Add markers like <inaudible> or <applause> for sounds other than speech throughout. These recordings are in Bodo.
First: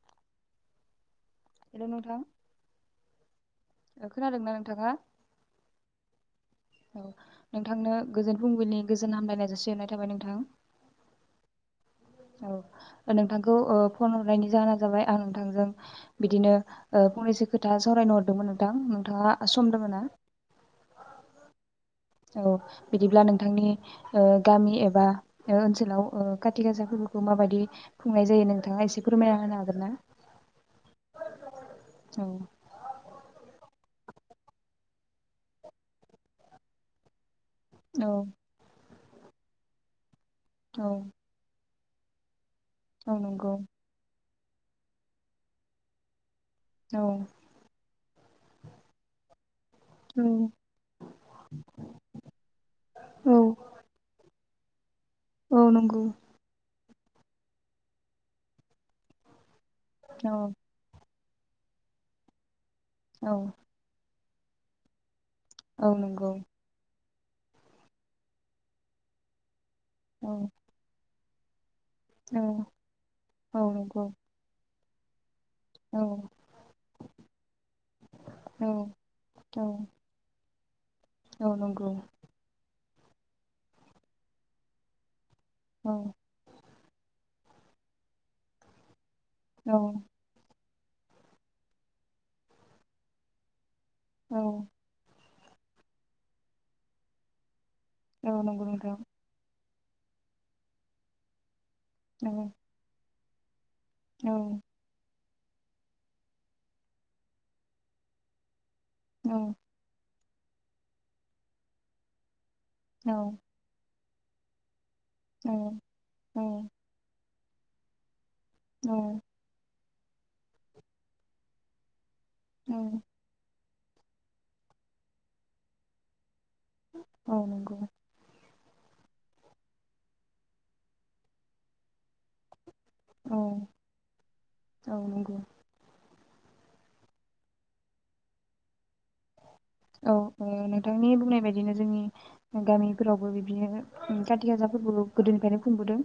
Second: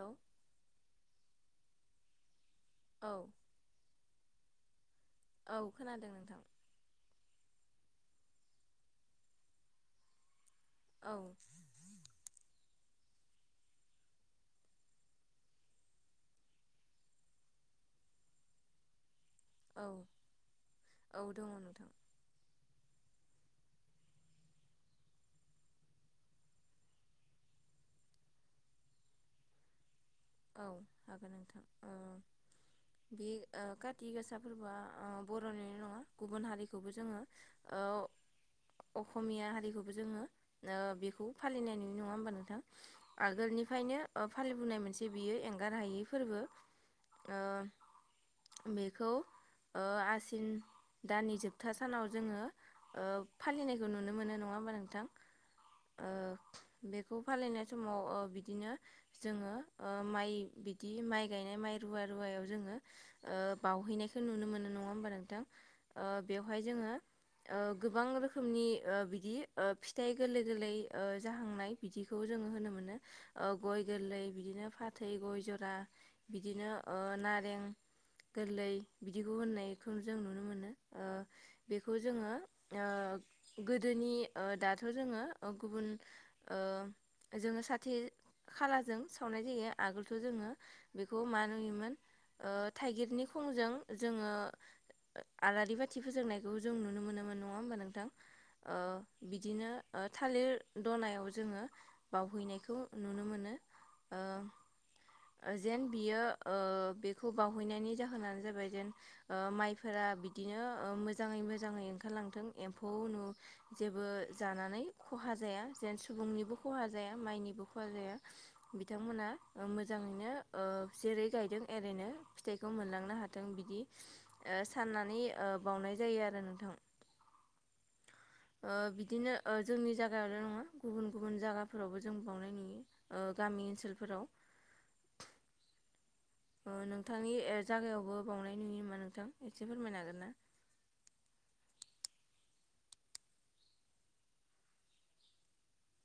औ हेलौ नोंथां औ खोनादोंना नोंथाङा औ खोनादों नोंथां औ नोंथांनो गोजोन फुंबिलिनि गोजोन हामलायनाय जासि हरनाय थाबाय नोंथां। औ नोंथांखौ ओ फन हरनायनि जाहोना जाबाय आं नोंथांजों बिदिनो ओ फंनैसो खोथा सावरायनो हरदोंमोन नोंथां। नोंथाङा सम दङ औ ना औ दङ नोंथां। औ बिदिब्ला नोंथांनि गामि एबा ओनसोलाव खाथि गासा फोरबोखौ माबायदि खुंनाय जायो नोंथाङा एसे फोरमायना होनो हागोन ना? औ हागोन नोंथां। औ ओ बे ओ खथिगासा फोरबोआ बर'नि‌ ल' नङा गुबुन हारिखौबो जोङो ओ औ अखमिया हारिखौबो जोङो ओ औ बेखौ फालिनायनुयो। नङा होमबा नोंथां औ नंगौ आगोलनिफ्रायनो अ फालिबोननाय मोनसे जे बियो एंगार हायै फोरबो औ ओ बेखौ ओ औ आसिन दाननि जोबथा सानाव जोङो ओ औ फालिनायखौ नुनो मोनो नङा नोंथां औ नंगौ ओ बेखौ फालिनाय समाव ओ बिदिनो जोङो ओ माइ औ बिदि माइ गायनाय माइ रुवा रुवायाव जोङो औ ओह बावहैनायख नुनो मोनो नङा होमबा नोंथां औ ओह नंगौ बेवहाय जोङो ओ गोबां रोखोमनि ओ बिदि ओ फिथाइ गोरलै औ गोरलै ओ जाहांनाय बिदिखौ औ जोङो होनो मोनो ओ औ गय नंगौ गोरलै बिदिनो फाथै गय ज रा औ बिदिनो ओ नारें औ गोरलै बिदिखौ औ होननायखौ जों नुनो मोनो ओ औ नंगौ बेखौ जोङो ओ गोदोनि ओ दाथ' जोङो ओ गुबुन औ ओ जोङो साथि खालाजों सावनाय जायो औ आगोलथ' जोङो बेखौ मा नुयोमोन ओ थाइगिरनि खंजों जोङो औ ओ आलारि बाथि फोजोंनायखौ जों नुनो मोनोमोन नङा होमबा नों थां औ नंगौ ओ नोंथां बिदिनो ओ थालिर दनायाव जोङो औ बावहैनायखौ <unintelligible> नुनो मोनो ओ औ जेन बियो ओ बेखौ बावहैनायनि जाहोनानो जाबाय जेन औ ओ माइफोरा बि बिदिनो ओं मोजाङै मोजाङै ओंखारलांथों एम्फौ औ नु जेब बो जानानै खहा जाया जेन औ सुबुंनिबो खहा जाया माइनि बो खहा जाया औ बिथांमोना मोन मोजाङैनो ओह जेरै गायदों एरैनो फिथाइखौ औ मोनलांनो हाथों बिदि साननानै ओ बावनाय जायो आरो नोंथां। औ नंगौ बिदिनो जोंनि जायगायावल' नङा गुबुन गुबुन जायगाफोरावबो जों बावनाय नुयो। औ गामि ओनसोलफोराव औ नंगौ नोंथांनि जायगायावबो बावनाय नुयो नामा नोंथां एसे फोरमायनो औ हागोन ना? नोंथांनि बुंनाय बायदिनो जोंनि गामिफोरावबो बिदिनो खाथि गाजाफोरबो गोदोनिफ्रायनो खुंबोदों।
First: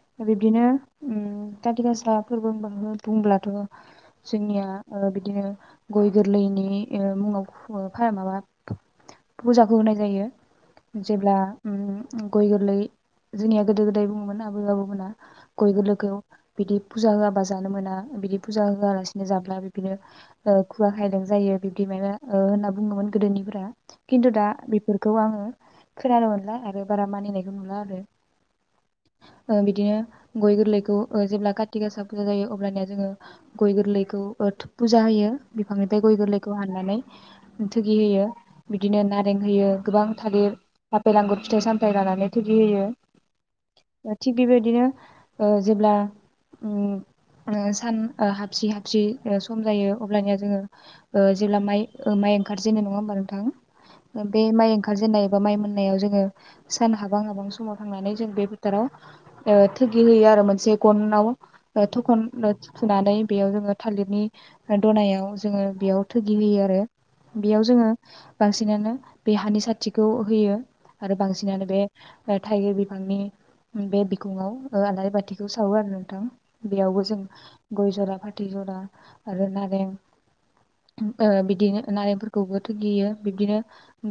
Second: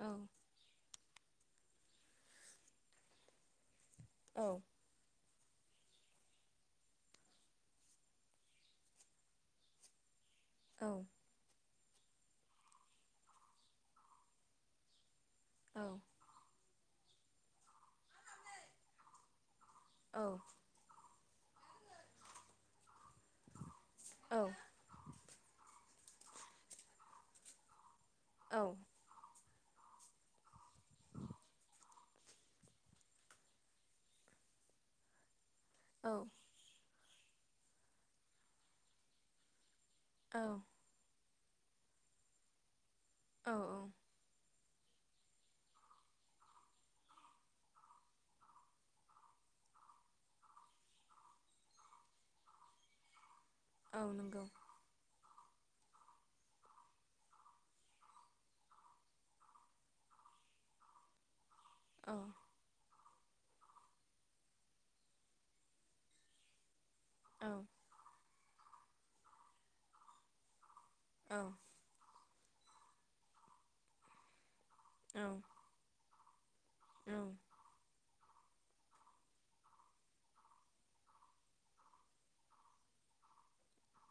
औ बिबदिनो उम खाथि गासाफोरबो होनना बुंब्लाथ' औ जोंनिया बिदि बिदिनो गय गोरलैनि मुङाव माबा फुजाखौ होनाय जायो औ जेब्ला गय गोरलै जोंनिया गोदो गोदाय बुङोमोन आबै आबौमोनहा गय औ गोलैखौ बिदि फुजा होआबा जानो मोना बिदि फुजा होआलासिनो जाब्ला औ बिनो खुगा खायलें जायो बिब्दि माने होनना बुङोमोन गोदोनिफ्रा। खिन्थु दा बेफोरखौ आङो खोनानो मोनला आरो बारा मानिनायखौ नुला आरो। औ बिदिनो गय गोरलैखौ जेब्ला कारति गासा फुजा जायो अब्लानया जोङो गय गोरलैखौ फुजा होयो। बिफांनिफ्राय औ गय गोरलैखौ हाननानै‌। थुगि होयो बिदिनो नारें होयो। गोबां थालिर आफेल आंगुर फिथाइ सामथाय लानानै थोगि होयो। औ थिग बिबाय दिनो जेब्ला सान हाबसि हाबसि सम जायो अब्लानिया जोङो जेब्ला माइ माइ ओंखारजे नङा होमबा नोंथां? औ बे नंगौ माइ ओंखारजेननाय बा माइ मोननायाव जोङो सान हाबां हाबां समाव थांनानै जों बे फोथोराव थोगि होयो आरो मोनसे गनाव औ थखन सुनानै बेयाव जोङो थालिरनि दनायाव जोङो बेयाव थोगि होयो आरो औ बेयाव जोङो बांसिनानो बे हानि साथिखौ होयो आरो औ बांसिनानो बे बा थाइगिर बिफांनि बे बिखंआव ओ आलारि औ बाथिखौ सावो आरो <unintelligible> नोंथां बेयावबो जों गय जरा फाथै थै जरा आरो नारें ओ बिदिनो नारेंफोरखौबो थुगियो बिब्दिनो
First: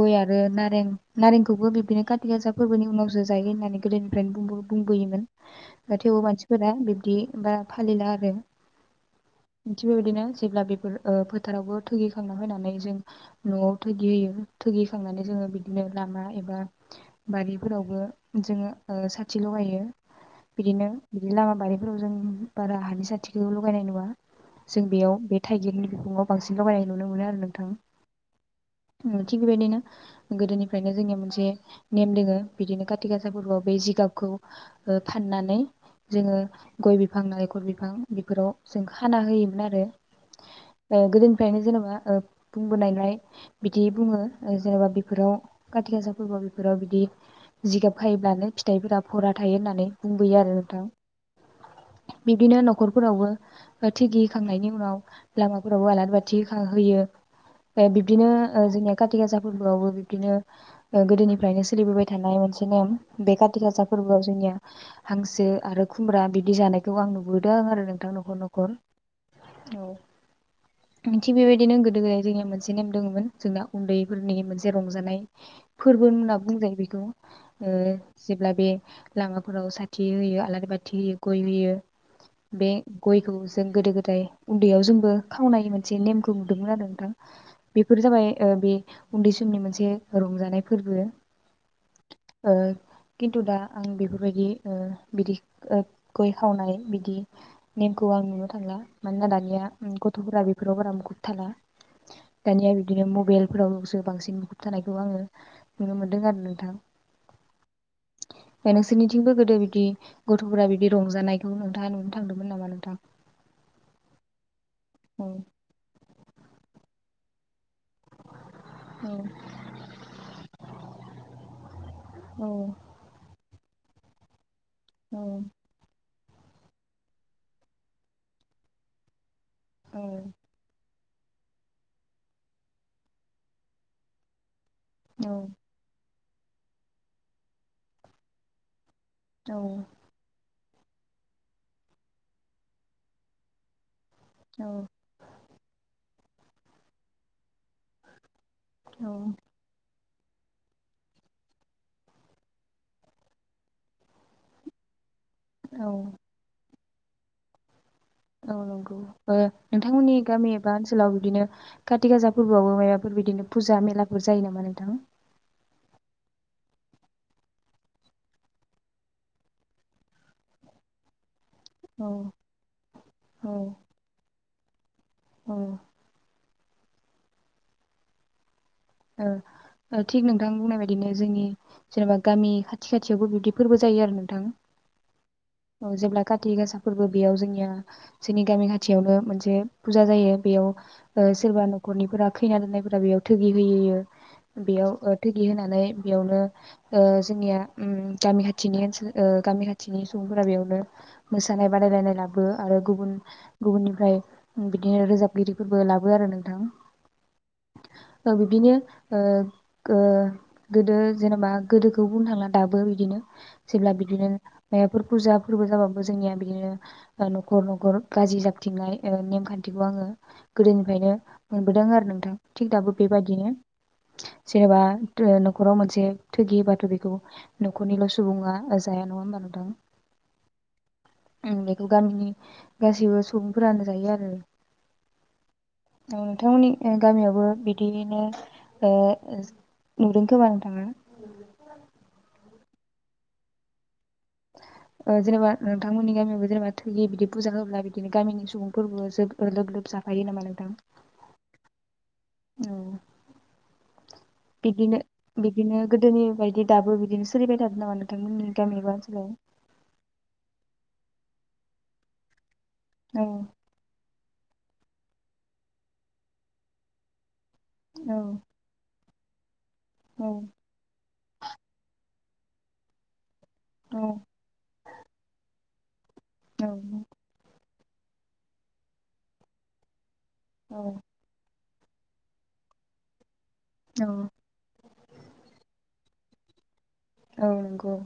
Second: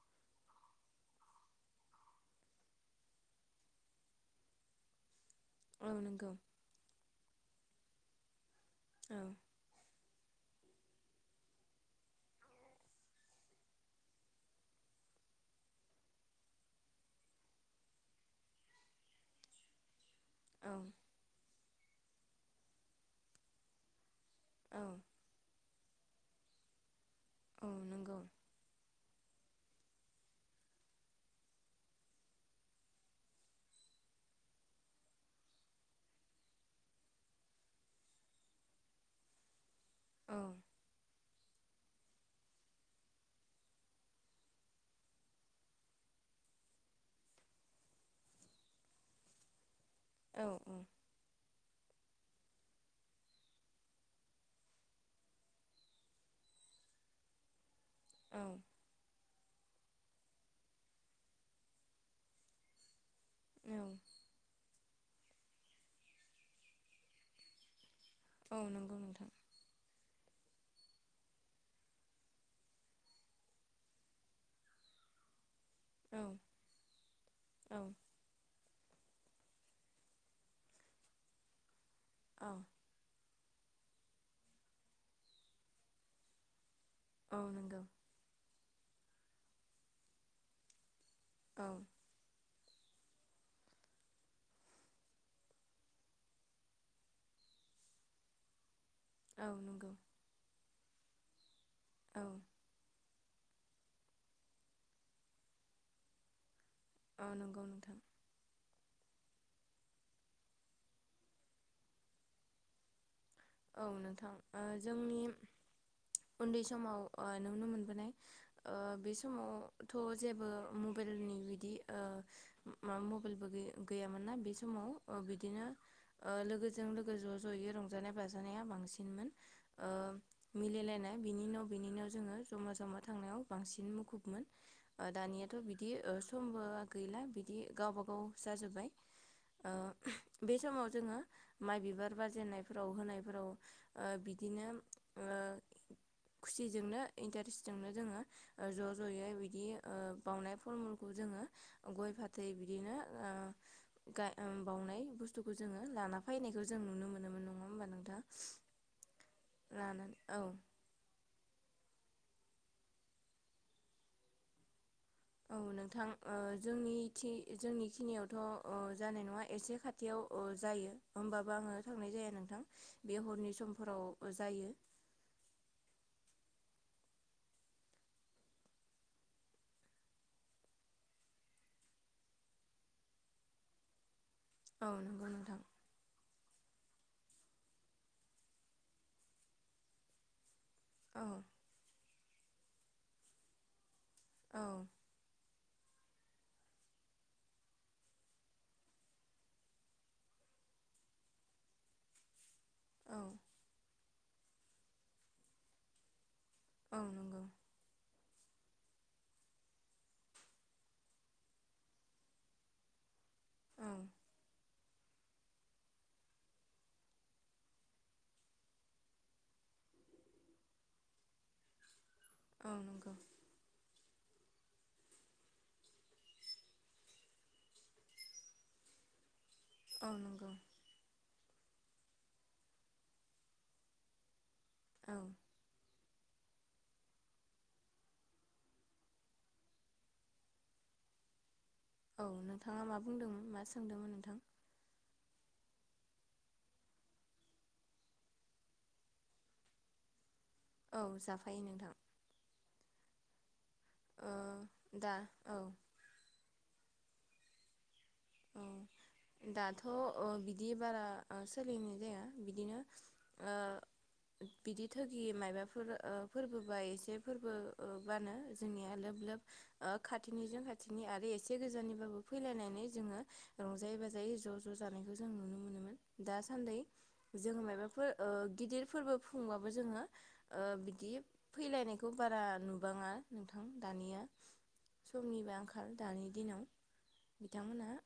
गय आरो नारें नारेंखौबो बिब्दिनो खाथि गासा फोरबोनि उनावसो जायो होननानै गोदोनिफ्रायनो बुंबो बुंबोयोमोन औ दा थेवबो नंगौ मानसिफोरा बिब्दि बा फालिला आरो औ ओनथि बेबायदिनो जेब्ला बेफोर ओ फोथारावबो थुगिखांना होना नै जों न'आव थ'गियो-थ गिखांनानै जोङो बिदिनो लामा एबा बारिफोरावबो जोङो ओ साथि लगायो औ बिदिनो बिदि लामा बा बेफोराव जों बारा हानि साथिखौ लगायनाय नुवा औ जों बेयाव बे थाइगिरनि फुंङाव बांसिन लगायनाय नुनो मोनो आरो औ नोंथां नंगौ उम थिग बेबायदिनो गोदोनिफ्रायनो जोंनिया मोनसे नेम दोङो बिदिनो खाथि गासा फोरबोआव बे जिगाबखौ फाननानै जोङो गय बिफां नालेंखर बिफां बेफोराव जों खाना होयोमोन आरो औ ओ गोदो नो जेनेबा बुंबोनायलाय बिदि बुङो जेनेबा बेफोराव खाथि गासाफोरबा बेफोराव बिदि जिगाब खायोब्लानो फिथाइफोरा फरा थायो होननानै बुंबोयो औ आरो औ नोंथां बिब्दिनो न'खरफोरावबो थि गिखांनायनि उनाव लामाफोरावबो आलारि बाथि होयो दा बिबदिनो औ ओ जोंनिया खाथि गासा फोरबोआवबो बिब्दिनो गोदोनिफ्रायनो सोलिबोबाय थानाय मोनसे नेम बे खाथि गासा फोरबोआव जोंनिया हांसो आरो खुमब्रा बिदि जानायखौ आं नुबोदों आं आरो बां न'खर औ न'खर ओ नंगौ नोंथां नों थिग बेबायदिनो गोदो गोदाय जोंनिया मोनसे नेम दङमोन जोंना उन्दैफोरनि मोनसे रंजानाय फोरबो औ होनना बुंजायो बेखौ ओ औ जेब्ला बे लामाफोराव साथि होयो आलारि बाथि होयो गय होयो। औ बे गयखौ जों गोदो गोद थाय उन्दैयाव जोंबो खावनाय मोनसे नेमखौ नुदोंमोन आरो नोंथा। औ नंगौ बेफोर जाबाय ओ बे उन्दै जोंनि मोनसे रंजानाय फोरबो। औ औ। किनतु दा आं बेफोरबायदि बिदि गय खावनाय बिदि नेमखौ आं नुनो थांला। मानोना औ दानिया नंगौ गथ'फोरा बेफोराव बारा मुखुर थाला। औ दानिया बिदिनो मबेल फोरावसो बांसिन मुखुब थानायखौ आङो नुनो मोनदों आरो नोंथां। औ नंगौ नोंथां नोंसिनिथिबो गोदो बि दि गथ'फोरा बिदि रंजानायखौ नोंथाङा नुनो थांदोंमोन नामा नोंथां। औ नोंथां अ जों औ। उन्दै समाव नुनो मोन बोनाय अ औ बे समावथ' जेबो मबाइलनि बिदि अ औ मा मबाइलबो गै गैयामोन ना बे समाव अ औ बिदिनो अ लोगोजों लोगो ज' ज'य रंजानाय बाजा जानाया बांसिनमोन। ओ औ मिलायनाय बिनि उनाव बिनि उनाव जोङो जमा जमा थांनायाव बांसिन मुखुबमोन। अ दानियाथ' बिदि समबो गैला बिदि गावबा गाव जाजोब्बाय। औ। ओ बे समाव जोङो माइ बिबार बारजेननायफोराव होनाय फोराव अ बिदिनो औ ओ खुसिजोंनो इन्टारेस्टजोंनो जोङो अ ज' ज'यै बिदि अ। बावनाय फलमुलखौ जोङो गय फाथै बिदिनो अ गा बावउनाय बुस थुखौ जोङो औ ला औ फैनायखौ जों नुनो मोनोमोन नङा होमबा नोंथां। औ नंगौ अ लानानै नोंथांमोननि औ गामि बा ओनसोलाव बिदिनो खाथि गासा फोरबोआवबो माबाफोर बिदिनो फुजा मेलाफोर जायो नामा नोंथां। औ नोंथां अ जोंनिथि जोंनि खिनियावथ' अ जानाय नङा एसे खाथियाव अ जायो होमब। बा आङो औ थांनाय जाया नोंथां बे औ हरनि समफोराव जायो। औ अ थिग नोंथां बुंनाय बायदिनो जोंनि जेनेबा गामि खाथि खाथियावबो बिबदि फोरबो जायो आरो नों। थां औ नंगौ नोंथां औ जेब्ला काति गासा फोरबो बेयाव जोंनिया जोंनि गामि खाथियावनो मोनसे फुजा जायो औ बेयाव। सोरबा न'खरनिफोरा खैना दोननायफोरारा बेयाव थोैयो। हैयो औ बेयाव थोगि होना। बेयावनो जोंनिया गामि खाथिनि ओनसोल गामि खाथिनि सुबुंफोरा बेयावनो मोसानाय बादायलायनाय लाबो आरो गुबुन औ गुबुननिफ्राय बिदिनो रोजाबगिरिफोरबो लाबो आरो नों नोंथां औ नंगौ बिदिनो गोदो जेनेबा गोदोखौ बुंनो थांला दाबो बिदिनो औ जेब्ला बिदिनो मइफोर फुजा फोरबो जाबाबो जोंनिया बिदिनो न'खर न'खर गाज्रि जाबथिंनाय नेमखान्थिखौ आङो गोदोनिफ्रायनो मोनबोदों आरो न थिक औ दाबो नंगौ बेबायदिनो जेनेबा न'खराव मोनसे थोगियोबाथ' बेखौ न'खरनिल' सुबुङा जाया नङा होनबा नोंथां। औ नंगौ बेखौ गामिनि गासैबो सुबुंफोरानो जायो आरो। औ औ नोंथनि गामियावबो बिदिनो नुनोबां थाङा। औ नोंथाङा मा बुंदोंमोन मा सोंदोंमोन नों जेनेबा नोंथांमोननि गामियावबो जेनेबा थैयो बिदि फुजा होब्ला बिदिनो गामिनि सुबुंफोरबो जोब लोब लोब जाफायो नामा नों औ जाफायो नोंथां। औ ओ बिदिनो दा औ बिदिनो गोदोनि बायदि दाबो बिदिनो सिरिबाय औ दाथ' बिदि बारा सोलिनाय जाया बिदिनो औ ओ बिदि थगि मायाबाफोर फोरबोबा एसे औ फोरबोनो जोंनि <inaudible> औ खाथिनिजों खाथिनि आरो एसे गोजाननिबाबो फैलायनानै जोङो रंजायै औ बाजायै ज' ज' जानायखौ जों नुनो मोनोमोन औ दासान्दि जोङो मायबा फो ओ गिदिर फोरबो खुंबाबो जोङो ओ औ बिदि फैलायनायखौ बारा नुबाङा नोंथां औ दानिया समनिबो आंखाल दानि दिनाव औ नंगौ बिथांमोनहा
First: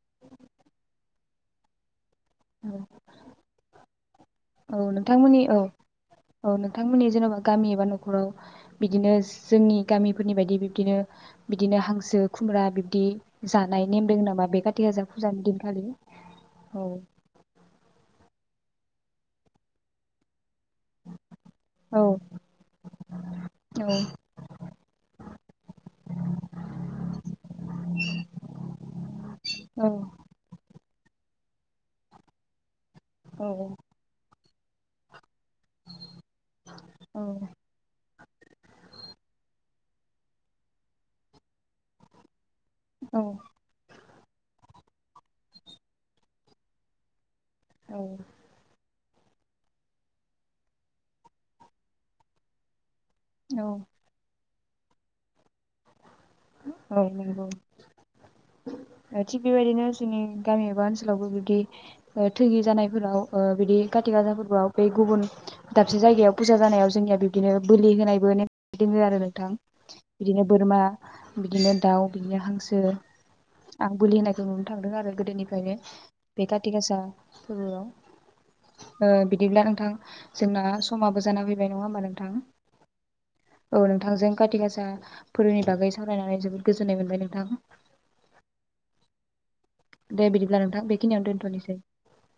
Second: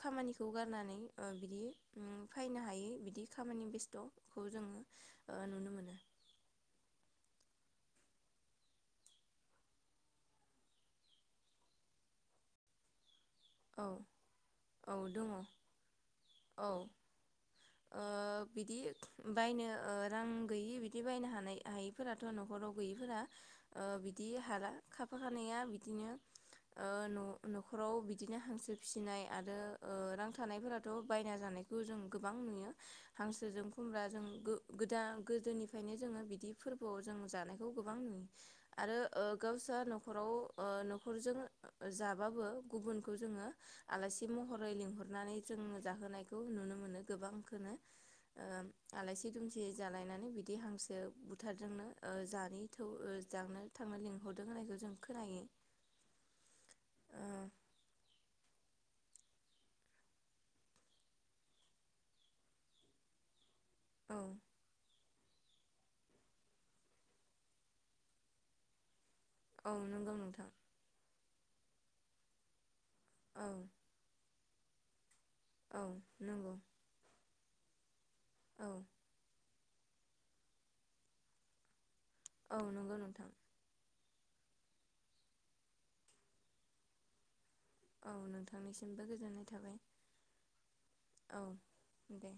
खामानिखौ गारनानै ओ बिदि ओम फैनो औ हायि बिदि खामानि बेस्थ'खौ औ जोङो नोंथांमोननि औ नुनो मोनो औ नोंथांमोननि जेन'बा गामि एबा न'खराव बिदिनो जोंनि गामिफोरनि बायदि बिब्दिनो बिदिनो हांसो खुमब्रा बिब्दि औ जानाय नेम दों नामा बे काथि औ गाजा दङ फुजानि औ दिनखालि औ ओ बिदि बायनो ओ रां गैयै बिदि बायनो हानाय औ हायैफोराथ' न'खराव गैयैफोरा ओ औ बिदि हाला खाफाखानैया बिदिनो ओ न' न'खराव बि हांसो फिसिनाय आरो औ ओ रां थानायफोर थ' बायना जानायखौ जों गोबां नुयो औ हांसोजों खुमब्राजों गो गोदां गोदोनिफ्रायनो जोङो बिदि फोरबोआव जों औ जानायखौ गोबां नुयो आरो ओ गावसा न'खराव ओ न'खरजों जाबाबो गुब खो औ जोङो आलासि महरै लिंहर नानै जों जाहोनायखौ नुनो मोनो गोबां औ <unintelligible> ओम आलासि दुमसि जालायनानै बिदि हांसो बुथारदोंनो ओ जानि अ ओ जानो औ थांनो लिंहर <unintelligible> होनायखौ जों खोनायो ओ नंगौ ओ थिग बेबायदिनो जोंनि गामि एबा ओनसोलावबो बिबदि थोगि जानायफोराव ओ बिदि खाथि औ गासा फोरबोआव बे गुबुन दाबसे जायगायाव फुजा जानायाव जोंनिया बिब्दिनो बोलि होनायबो नेम दोङो आरो नों थां औ नंगौ नोंथां बिदिनो बोरमा बिदिनो दाउ बिदिनो हांसो औ आं बोलि होनायखौ नुनो थांदों आरो गोदोनिफ्रायनो औ बे नंगौ काति गासा फोरबोआव औ ओ बिदिब्ला आं थां जोंना समाबो जाना फैबाय नङा होनबा नो औ नंगौ नोंथां थांजों खाथि गासाफोरनि बागै सावरायनानै जोबोद गोजोननाय मोनबाय नोंथां। औ नोंथांनिसिमबो गोजोननाय थाबाय। दे बिदिब्ला नोंथां बेखिनियाव औ दोनथ'नोसै दे